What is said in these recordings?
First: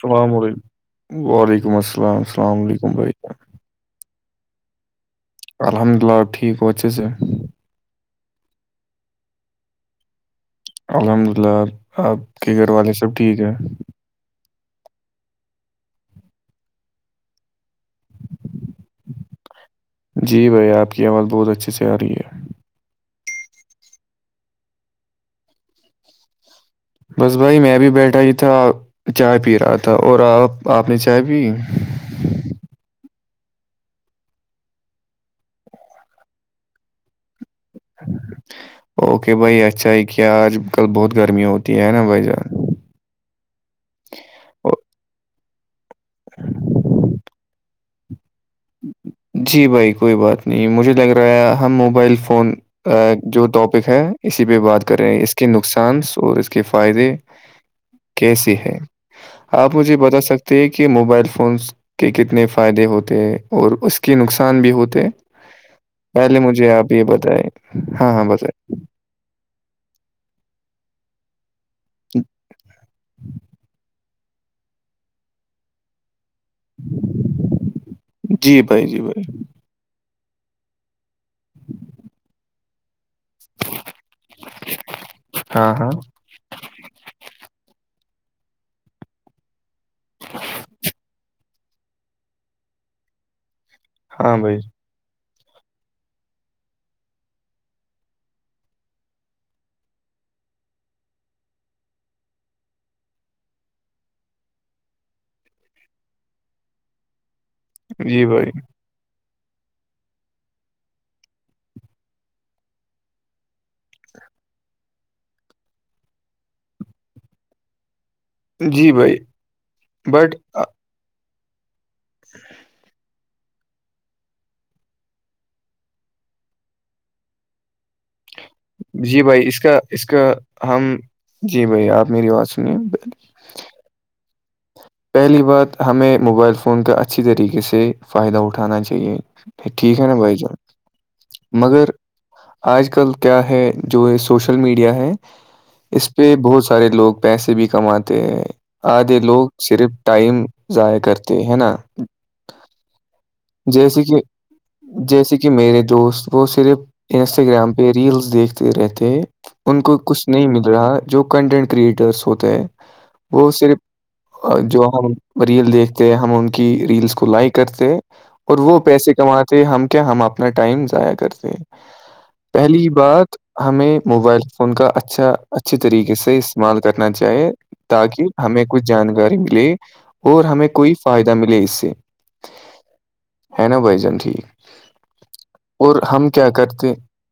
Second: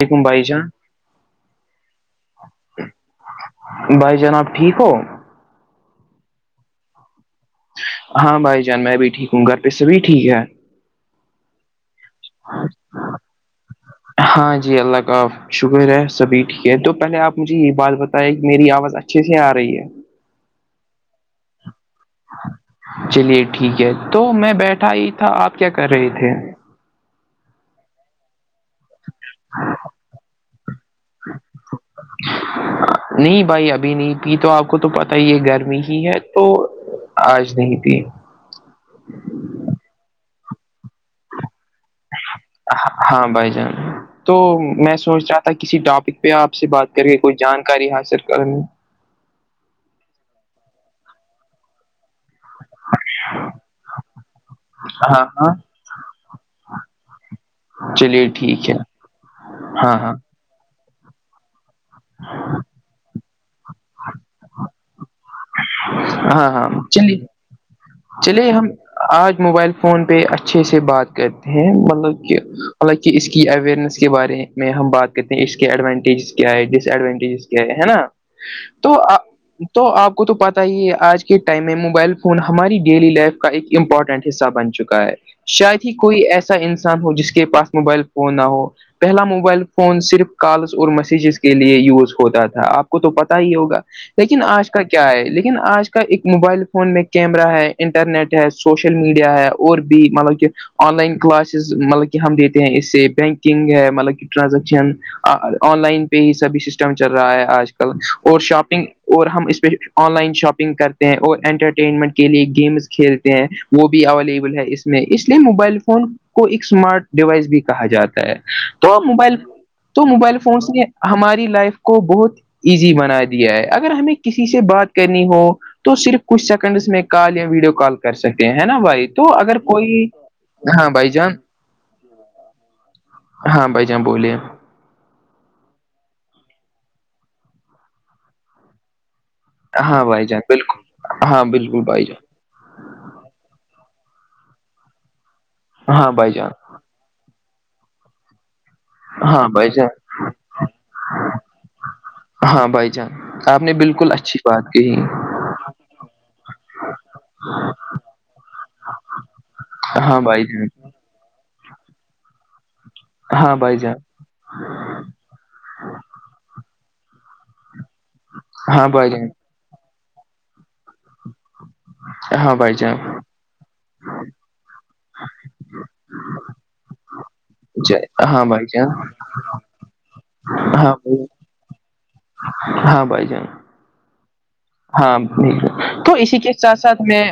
وعلیکم السلام بھائی جان علیکم وعلیکم السلام السلام علیکم بھائی بھائی جناب ٹھیک ہو الحمد للہ ٹھیک بوتچےسے ہاں بھائی جان میں بھی ٹھیک ہوں گھر پہ سےب بھی ٹھیک ہے الحمد للہ آپ کے گھر والے سب ٹھیک ہیں ہاں جی اللہ کا آ شکر ہے سبھی ٹھیک ہے تو پہلے آپ مجھے یہ بات بتائییں کہ میری آواز اچھی اچھے سے آ رہی ہے جی بھائی آپ کی آواز بہت اچھے سے آ رہی ہے چلیے ٹھیک ہے تو میں بیٹھا ہی تھا آپ کیا کر رہے تھے بس بھائی میں بھی بیٹھا ہی تھا چائے پی رہا تھا اور آپ آپ نے چائے پی [unintelligible] نہیں بھائی ابھی نہیں کی تو آپ کو تو پت ہی یہ گرمی ہی ہے تو آج نہیں تھی اوکے بھائی اچھا ہے کیا آج کل بہت گرمییا ہوتی ہے نا بھائی جان ہاں بھائی جان تو او- میں سوچ رہا تھا کسی ٹاپک پہ آپ سے بات کر کے کوئی جانکاری حاصل کرنے جی بھائی کوئی بات نہیں مجھے لگ رہا ہے ہم موبائل فون جو ٹاپک ہے اسی پہ بات کریں ہاں اس کے ہاں نقصان اور اس کے فائدے چلیے کیسی ٹھیک ہے آپ ہاں مجھے ہاں بتا سکتے تھ کہ موبائل فونس کے کتنے فائدے ہوتے ہیں اور اس کی نقصان بھی ہوتے پہلے ہاں ہاں مجھے آپ یہ چلیے بتائیں ہاں ہاں چلے بتائیں ہم آج موبائل فون پہ اچھے سے بات کر ہیں مطلب کہ مطلب کہ اس کی اوئرنیس کے بارے میں ہم بات کرتے ہیں اس کے ایڈوانٹیجز کیا ہے ڈس ایڈوانٹیجز کیا ہے ہے نا جی بھائی تو جی بھائی تو آپ کو تو پتا ہی آج کے کے ٹائم میں موبائل فون ہماری ڈیلی لائف کا ایک امپورٹنٹ حصہ بن چکا ہے ہاں شاید ہاں ہی کوئی ایسا انسان ہو جس کے پاس موبائل فون نہ ہو پہلا موبائل فون صرف کالس اور میسجز کے لیے یوز ہوتا تھا آپ کو تو پتا ہی ہوگا ہاں لیکن بھائی آج کا کیا ہے لیکن آج کا ایک موبائل فون میں کیمرہ ہے انٹرنیٹ ہے سوشل میڈیا ہے اور بھی مطلب کہ آن لائن کلاسز مطلب کہ ہم دیتے ہیں اس سے بینکنگ ہے مطلب کہ ٹرانزیکشن آن لائن پہ ہی سبھی سسٹم چل رہا ہے آج کل جی اور بھائی شاپنگ اور ہم اسپ آن لائن شاپنگ کرتے ہیں اور انٹرٹین منٹ کے لیے گیمس کھیلتے ہیں وہ بھی اویلیبل ہے اس میں اس لیے موبائل فون کو ایک اسمارٹ ڈیوائس بھی کہا جاتا ہے جی تو بھائی موبائل تو بٹ موبائل فونس نے ہماری لائف کو بہت ایزی بناائے ہے اگر ہمیں کسی سے بات کرنی ہو تو صرف کچھ سیکنڈس میں کال یا ویڈیو کال کر کر سکے ہے نا بھائی جی تو اگر اس کا کوئی اس کا ہاں ہم بھائی جان جی بھائی آپ میری بات سنیے ہاں بھائی جاں بولیے پہلی بات ہمیں موبائل فون کا اچھی طریقے سے فائدہ اٹھانا چاہیے ٹھیک ہاں ہے نا بھائی جان بالکل ہاں بالکل مگر بھائی جان آج کل کیا ہے جو سوشل میڈیا ہے ہاں اس بھائی پہ جان بہت سارے لوگ پیسے بھی کماتے ہیں آدھے لوگ ہاں بھائی جان صرف ٹائم ضائع کرتے ہے نا ہاں بھائی چان نے جیسے بالکل کہ اچھی بات جیسے کہ میرے دوست وہ صرف انسٹاگرام پہ ریلس دیکھتے رہتے ہیں ان کو ہاں کچھ بھائی نہیں جان مل رہا جو کنٹینٹ کریٹرس ہوتے ہیں وہ ہاں بھائی صرف جان اور جو ہم ریل دیکھتے ہم ان کی ریلس کو لائک کرتے اور وہ ہاں بھائی پیسے جان کماتے ہم کیا ہم اپنا ٹائم ضائع کرتے ہاں بھائی پہلی جان بات ہمیں موبائل فون کا اچھا اچھے طریقے سے استعمال کرنا چاہیے جے- تاکہ ہاں ہمیں بھائی کچھ جان جانکاری ملے اور ہمیں ہاں کوئی فائدہ بھائی- ملے اس سے ہاں بھائی جان ہ نا بائی جان ٹھیک ہاں اور تو ہم اسی کیا کے ساتھ کرتے ساتھ میں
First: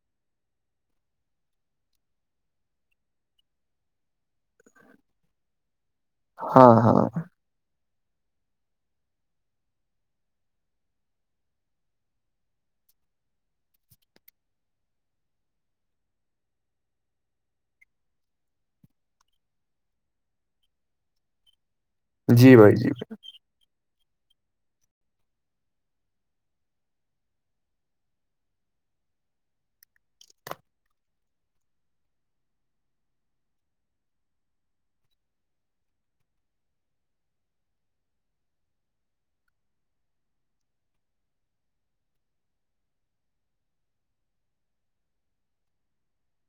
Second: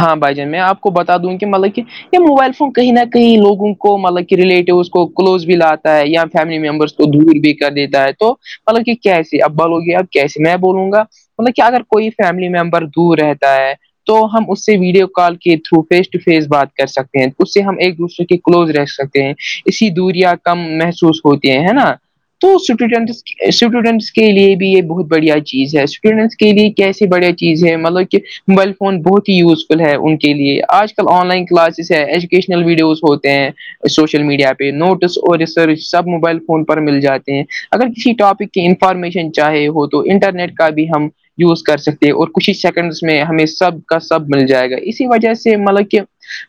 ہاں بھائی جان میں آپ کو بتا دوں کہ مطلب کہ موبائل فون کہیں نہ کہیں لوگوہہں کو مطلب کہ ریلیٹو کو کلوز بھی لاتا ہے یا فیملی ہاں ممبرس ہاں کو دور بھی کر دیتا ہے تو مطلاک کیسے ابالو گی اب کیسے میں بولوں گا مطلب کہ اگر کوئی فیملی ممبر دور رہتا ہے تو ہم اس سے ویڈیو کال کے تھرو فیس ٹو فیس بات کر سکتے ہیں اس سے ہم ایک دوسرے کے کلوز رہ سکتے ہیں اسی دوریا کم محسوس ہوتی ہیں ہے نا جی تو بھائی جی اسٹوڈنٹس اسٹوڈنٹس کے لیے بھی یہ بہت بڑھیا چیز ہے اسٹوڈنٹس کے لیے کیسیے بڑیا چیزیں ہے مطلب کہ موبائل فون بہت ہی یوزفل ہے ان کے لیے آج کل آن لائن کلاسز ہے ایجوکیشنل ویڈیوز ہوتے ہیں سوشل میڈیا پہ نوٹس اور ریسرچ سب موبائل فون پر مل جاتے ہیں اگر کسی ٹاپک انفارمیشن چاہے ہو تو انٹرنیٹ کا بھی ہم یوز کر سکتے اور کچھ ہی سیکنڈس میں ہمیں سب کا سب مل جائے گا اسی وجہ سے مطلب کہ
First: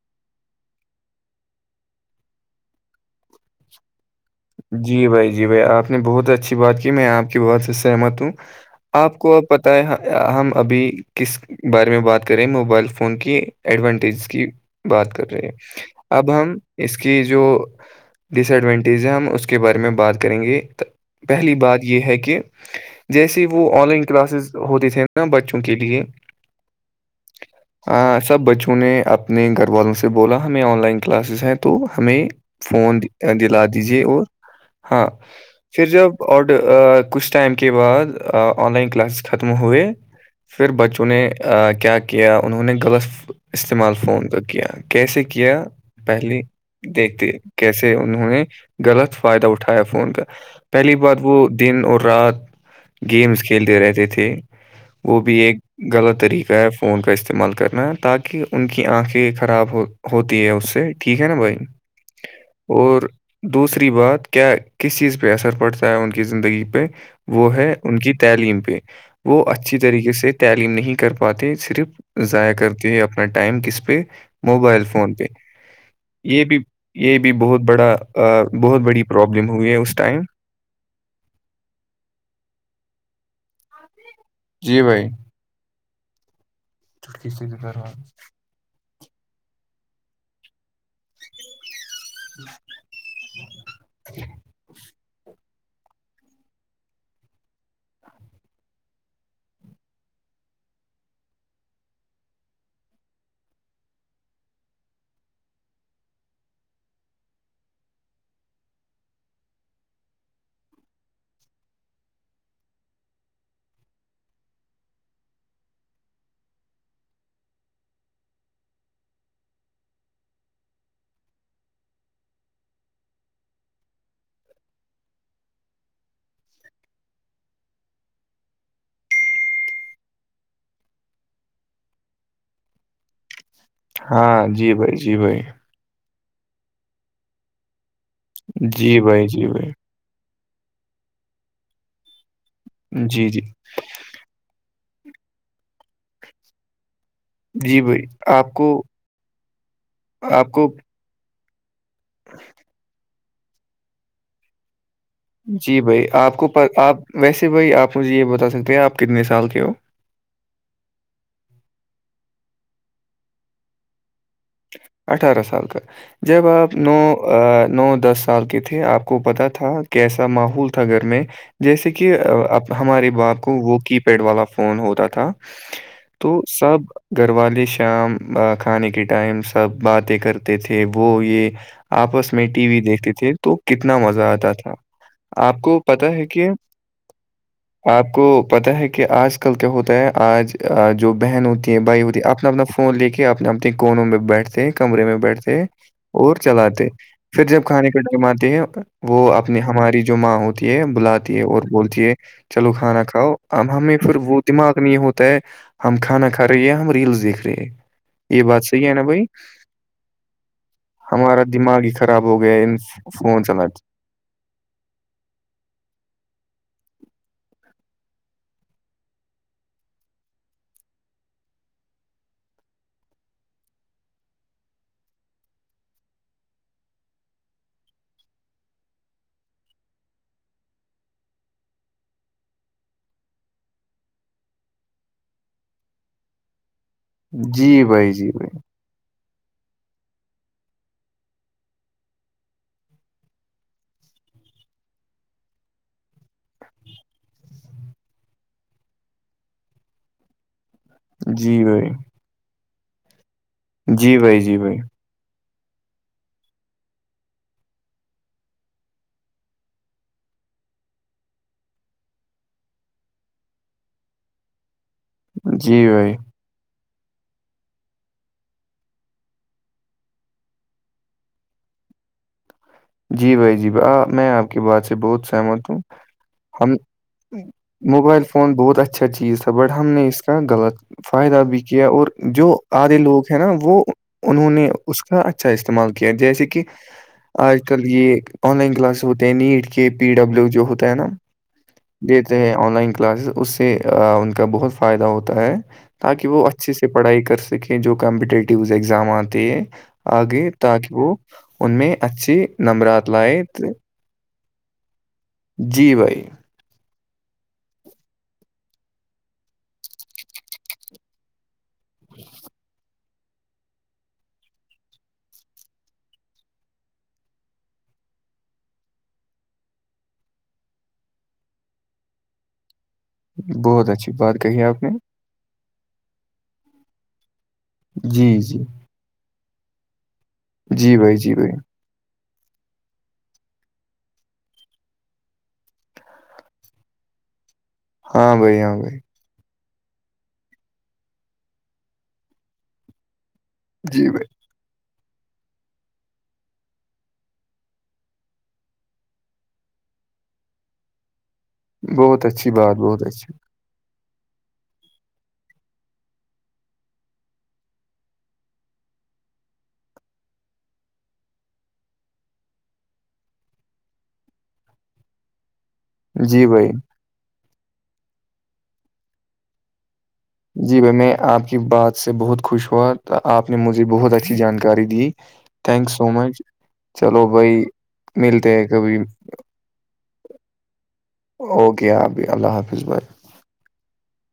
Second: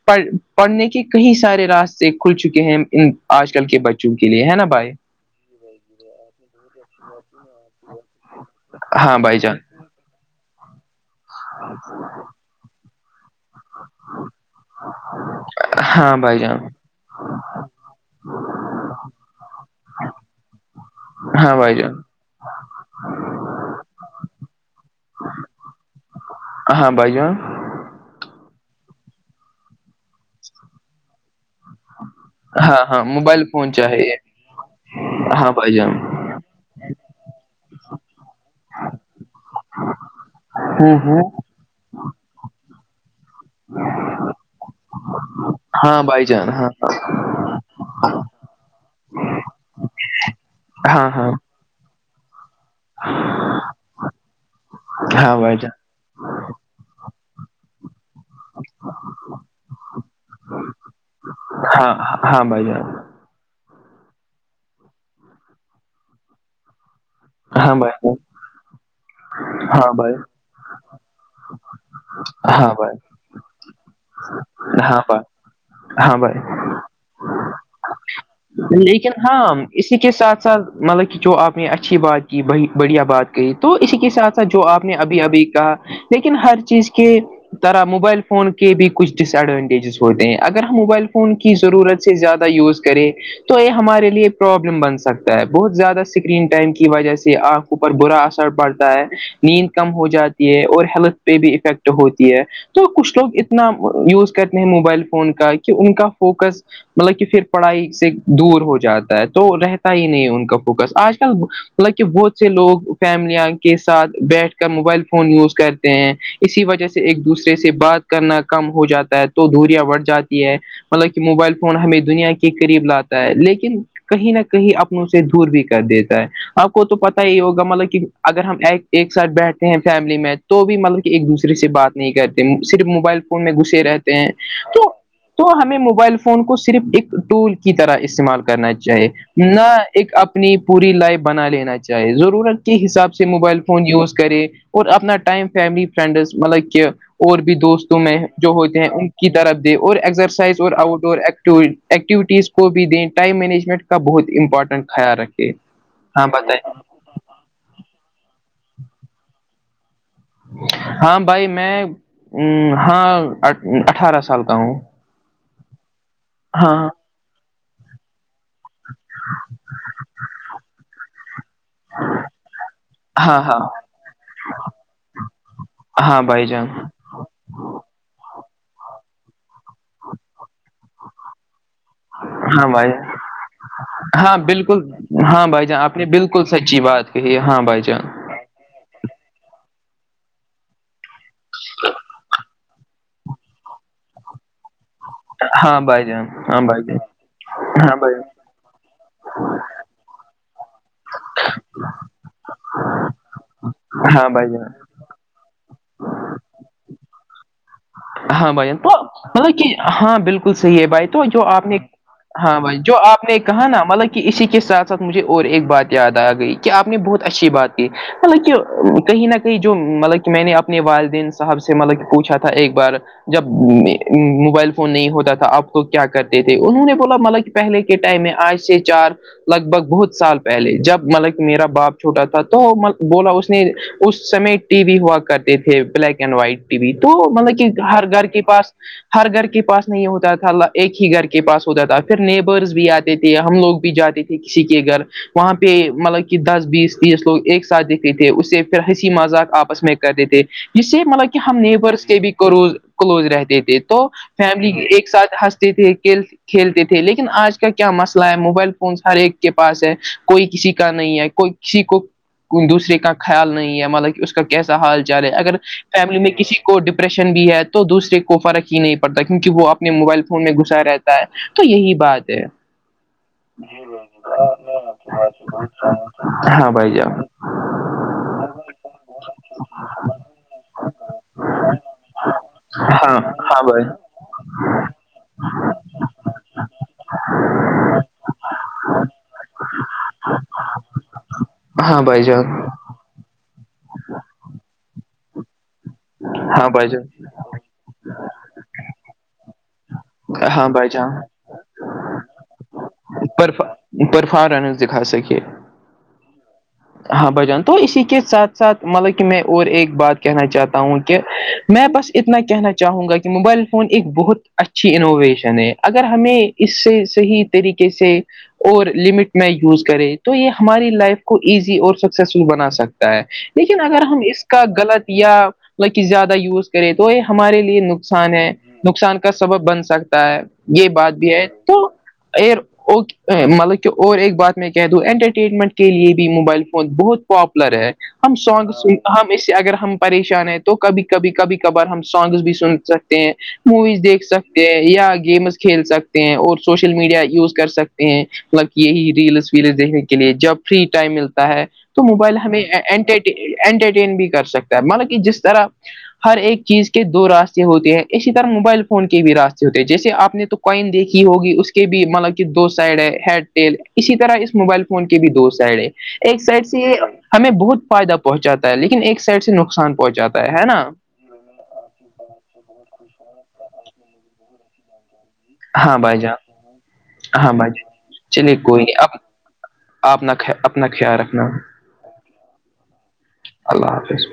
پ پڑھنے کے کئی سارے راستے کھل چکے ہیں ان آج کل کے بچوں کے لیے ہے نا بھائی بھائی جی بھائی آپ نے بہت اچھی بات کی میں آپ کی بہت سے سہمت ہوں آپ ہاں کو بھائی اب جان پت ہے ہم ہم ابھی کس بارے میں بات کر رہے ہیں موبائل فون کی ایڈوانٹیجز کی بات کر رہے ہیں ہاں اب بھائی ہم جان اس کی جو ڈس ایڈوانٹیز ہیں ہم اس کے بارے میں بات کریں گے پہلی ہاں بھائی بات جان یہ ہے کہ جیسے وہ آن لائن کلاسز ہوتے تھے نا بچوں کے لیے ہاں بھائی جان ہاں سب بچوں نے اپنے گھر والوں سے بولا ہمیں آن لائن کلاسز ہیں تو ہمیں ہاں فون ہاں موبائل دلا فون دیجیے چاہیے اور ہاں بھائی پھر جان جب اور کچھ ٹائم کے بعد آن لائن کلاسز ختم ہوئے پھر ہوں بچوں نے ہوں کیا کیا انہوں نے غلط استعمال فون کا کیا کیسے کیا ہاں بائی پہلے جان ہاں دیکھتے کیسے انہوں نے غلط فائدہ اٹھایا فون کا پہلی ہاں بار ہاں وہ دن اور رات گیمس کھیلتے رہتے تھے وہ بھی ہاں ایک بھائی جان غلط طریقہ ہے فون کا استعمال کرنا تاکہ ان کی آنکھیں خراب ہو ہوتی ہے اس سے ٹھیک ہے نا بھائی ہاں ہاں ب اور دوسری بات کیا کس چیز پہ اثر پڑتا ہے ان کی زندگی پہ وہ ہے ہاں بھائی ان کی جان، تعلیم پہ وہ اچھی ہاں طریقے بھائی سے تعلیم نہیں کر پاتے صرف ضائع ہاں بھائی کرتی ہے اپنا ٹائم کس پہ موبائل ہاں فون بھائی پہ ہاں بھائی یہ بھی یہ بھی بہت بڑا بہت بڑی لیکن ہاں پرابلم ہوئی ہے اس اسی کے ٹائم ساتھ ساتھ مطلب کہ جو آپ نے اچھی بات کی بڑھیا بات کہ تو اسی کے ساتھ جو جی آپ نے بھائی ابھی ابھی کہا لیکن ہر چیز کے چٹکی سے گزر طرح ہوا موبائل فون کے کے بھی کچھ ڈس ایڈوانٹیجز ہوتے ہیں اگر ہم موبائل فون کی ضرورت سے زیادہ یوز کرے تو یہ ہمارے لیے پرابلم بن سکتا ہے بہت زیادہ اسکرین ٹائم کی وجہ سے آنکھوں پر برا اثر پڑتا ہے نیند کم ہو جاتی ہے اور ہیلتھ پہ بھی افیکٹ ہوتی ہے تو کچھ لوگ اتنا یوز کرتے ہیں موبائل فون کا کہ ان کا فوکس مطلب کہ پھر پڑھائی سے دور ہو جاتا ہے تو رہتا ہی نہیں ان کا فوکس آج کل حالانکہ بہت سے لوگ فیملیاں کے ساتھ بیٹھ کر موبائل فون یوز کر ہیں اسی وجہ سے ایک دوسرے سے بات کرنا کم ہو جاتا ہے تو دوریاں بڑھ جاتی ہے مطلب کہ موبائل فون ہمیں دنیا کے قریب لاتا ہے لیکن کہیں نہ کہیں اپنوں سے دور بھی کر دیتا ہے آپ کو تو پتاہ ہی ہوگا مطلب کہ اگر ہم ایک ایک ساتھ بیٹھتے ہیں فیملی میں تو بھی مطلب کہ ایک دوسرے سے بات نہیں کرتے صرف موبائل فون میں گھسے رہتے ہیں ہاں جی بھائی جی بھائی تو ہمیں موبائل فون فون کو صرف ایک ٹول کی طرح استعمال کرنا جی چاہیے بھائی جی نہ بھائی ایک اپنی پوری لائف بنا لینا چاہے ضرورت کے حساب سے جی جی موبائل فون یوز کرے اور اپنا ٹائم فیملی فرینڈس مطلب کہ اور بھی جی دوستوں بھائی میں جو آپ کو ہوتے ہیں ان کی طرف دے اور آپ ایکسرسائز اور کو آؤٹ ڈور ایکٹیوی ایکٹیویٹیز کو بھی دیں ٹائم مینجمنٹ کا بہت امپارٹنٹ خیال رکھیں جی بھائی آپ کو آپ ویسے بھائی آپ مجھے یہ بتا سکتے ہیں آپ کتنے سال کے ہو ہاں بھائی میں ہاں اٹھارہ سال کا ہوں اٹھارہ سال کا جب آپ ہاں نو نو دس سال کی تھے آپ کو پتا تھا کیسا ماحول تھا گھر میں جیسے کہ اب ہمارے باپ ہاں کو ہاں وہ کی پیڈ والا فون ہوتا تھا ہاں تو بھائی جان سب گھر والے شام کھانے کے ٹائم سب باتیں کرتے تھے وہ یہ آپس میں ٹی ہاں وی بھائی دیکھتے تھے تو کتنا مزہ ہاں آتا تھا بالکل ہاں آپ بھائی کو جان نے پتا ہے بالکل کہ سچی بات کہی ہے ہاں بھائی جان آپ کو پتا ہے کہ آج ل کیا ہوتا ہے آج جو بہن ہوتی ہے بھائی ہوتی اپنا اپنا فون لے کے اپنے اپنے کونوں میں بیٹھتے کمرے میں بیٹھتے ہیں ہاں بھائی جان اور ہاں بھائی چلاتے جان پھر جب کھانے ہاں ک بھائی کماتے ہیں وہ اپنی ہماری جو ماں ہوتی ہے بلاتی ہے اور بولتی ہے چلو کھانا کھاؤ اب ہمیں پھر ہاں وہ بھائی جان دماغ نہیں ہوتا ہے ہم کھانا کھا رہے ہے ہم ریلس دیکھ رہے ہیں یہ ہاں بات بھائی صحیح تو ہے نا بھائی مطلب کہ ہاں بالکل صحیح ہے بھائی تو جو ہمارا آپ نے دماغ ہی خراب ہو گیا ہاں ہے ان بھائی جو آپ نے فون کہا نا چلاتے مطلب کہ اسی کے ساتھ ساتھ مجھے اور ایک بات یاد آ گئی کہ آپ نے بہت اچھی بات کی مطلب کہ کہیں نہ کہیں جو مطلب کہ میں نے اپنے والدین صاحب سے مطلب کہ پوچھا تھا ایک بار جب موبائل فون نہیں ہوتا تھا آپ کو کیا کرتے تھے انہوں نے بولا مالا پہلے کے ٹائم میں آج سے چار لگ بھگ بہت سال پہلے جب مطلب کہ میرا باپ چھوٹا تھا تو بولا اس نے اس سمے ٹی وی ہوا کرتے تھے black and white T V تو مطلب کہ جی ہر بھائی گھر جی کے بھائی پاس ہر گھر کے پاس نہیں ہوتا تھا اللہ ایک ہی گھر کے پاس ہوتا تھا پھر نیبرز بھی آتے تھے ہم لوگ بھی جاتے تھے کسی کے گھر وہاں پہ مطلب کہ دس بیس تیس لوگ ایک ساتھ دیکھتے تھے اس سے پھر ہنسی مذاق آپس میں کر دیتے تھے اس سے مطلب کہ ہم جی بھائی نیبرس کے بھی کروز کلوز رہتے تھے تو جی بھائی جی فیملی بھائی ایک ساتھ ہنستے تھے کل کھیلتے تھے لیکن آج کا کیا مسئلہ ہے موبائل فونس ہر ایک کے پاس ہے کوئی کسی کا نہیں ہے کوئی کسی کو کو دوسرے کا خیال نہیں ہے مطلب کہ کا کیسا حال چال رہے اگر جی بھائی فیملی میں کسی کو ڈپریشن بھی ہے تو دوسرے کو فرق ہی نہیں پڑتا کیونکہ وہ اپنے موبائل فون میں گھسا رہ تو یہی بات ہے جی بھائی جی میں آپ کی بات سے بہت سہمت ہوں ہاں ہم بھائی جان موبائل فون بہت اچھا چیز تھا بٹ ہم نے اس کا غلط فائدہ بھی کیا اور جو آدھے ہاں لوگ ہیں نا ہاں وہ بھائی انہوں نے اس کا اچھا استعمال کیا جیسے کہ آج کل یہ آن لائن کلاس ہوتے ہیں نیٹ کے پی ڈبلیو جو ہوتا ہے نا ہاں بھائی دیتے جان ہیں آن لائن کلاسز اس ان کا بہت فائدہ ہوتا ہے تاکہ وہ ہاں اچھے سے بھائی جان پڑھائی کر سک سکیں جو کمپٹیٹیو ایگزام آتے ہیں آگے ہاں بھائی تاکہ وہ جان ان میں اچ سے نمبرات لائے تو پرفارنس دکھا سکے جی بھائی ہاں بجان تو اسی کے ساتھ ساتھ مطلب کہ میں اور ایک بات کہنا چاہتا ہوں کہ میں بس اتنا کہنا چاہوں گا کہ موبائل فون ایک بہت اچھی انوویشن ہے اگر ہمیں اس سے صحیح طریقے سے اور لمٹ میں یوز کرے تو یہ ہماری لائف کو ایزی اور سکسیسفل بنا سکتے لیکن بہت اگر اچھی ہم بات اس کہی کا آپ نے غلط یا مطل کہ زیادہ یوز کریں تو یہ ہمارے لیے جی نقصان ہے جی نقصان کا سبب بن سکتا ہے یہ جی بات بھائی بھی جی ہے بھائی تو ا مطلب کہ اور ایک بات میں کہہ دوں انٹرٹینمنٹ کے لیے بھی موبائل فون بہت پاپولر ہے ہم ہاں بھائی سانگ ہاں س بھائی ہم اس سے اگر ہم پریشان ہیں تو کبھی کبھی کبھی کبار ہم سانگس بھی سن سکتے ہیں موویز جی دیکھ بھائی سکتے ہیں یا گیمس کھیل سکتے ہیں اور سوشل میڈیا یوز کر سکتے ہیں مطلب یہی ریلس ویلس دیکھنے کے لیے جب فری ٹائم ملتا ہے تو بہت موبائل اچھی ہمیں بات بہت اچھی انٹرٹین بھی کر سکتا ہے مطلب کہ جس طرح ہر ایک چیز کے دو راستے ہوتے ہیں اسی طرح موبائل فون کے بھی راستے ہوتے ہیں جیسے آپ نے تو کوئن دیکھی ہوگی اس کے بھی مطلب دو سائڈ ہے ہیئٹیل اسی طرح اس موبائل فون کے بھی دو سائڈ ہے ایک جی سائڈ بھائی سے یہ ہمیں بہت فائدہ پہنچاتا ہے لیکن ایک سائڈ سے نقصان پہنچاتا ہے ہے جی نا ب میں آپ کی بات سے بہت خوش ہوا آپ نے مجھے بہت اچھی جانکاری دی تھینک ہاں سو بھائی مچ جان چلو ہاں بھائی ملتے ہے کبھی آپنا اپنا خیال رکھ اوکے آپھی اللہ حافظ بھائی اللہ حافظ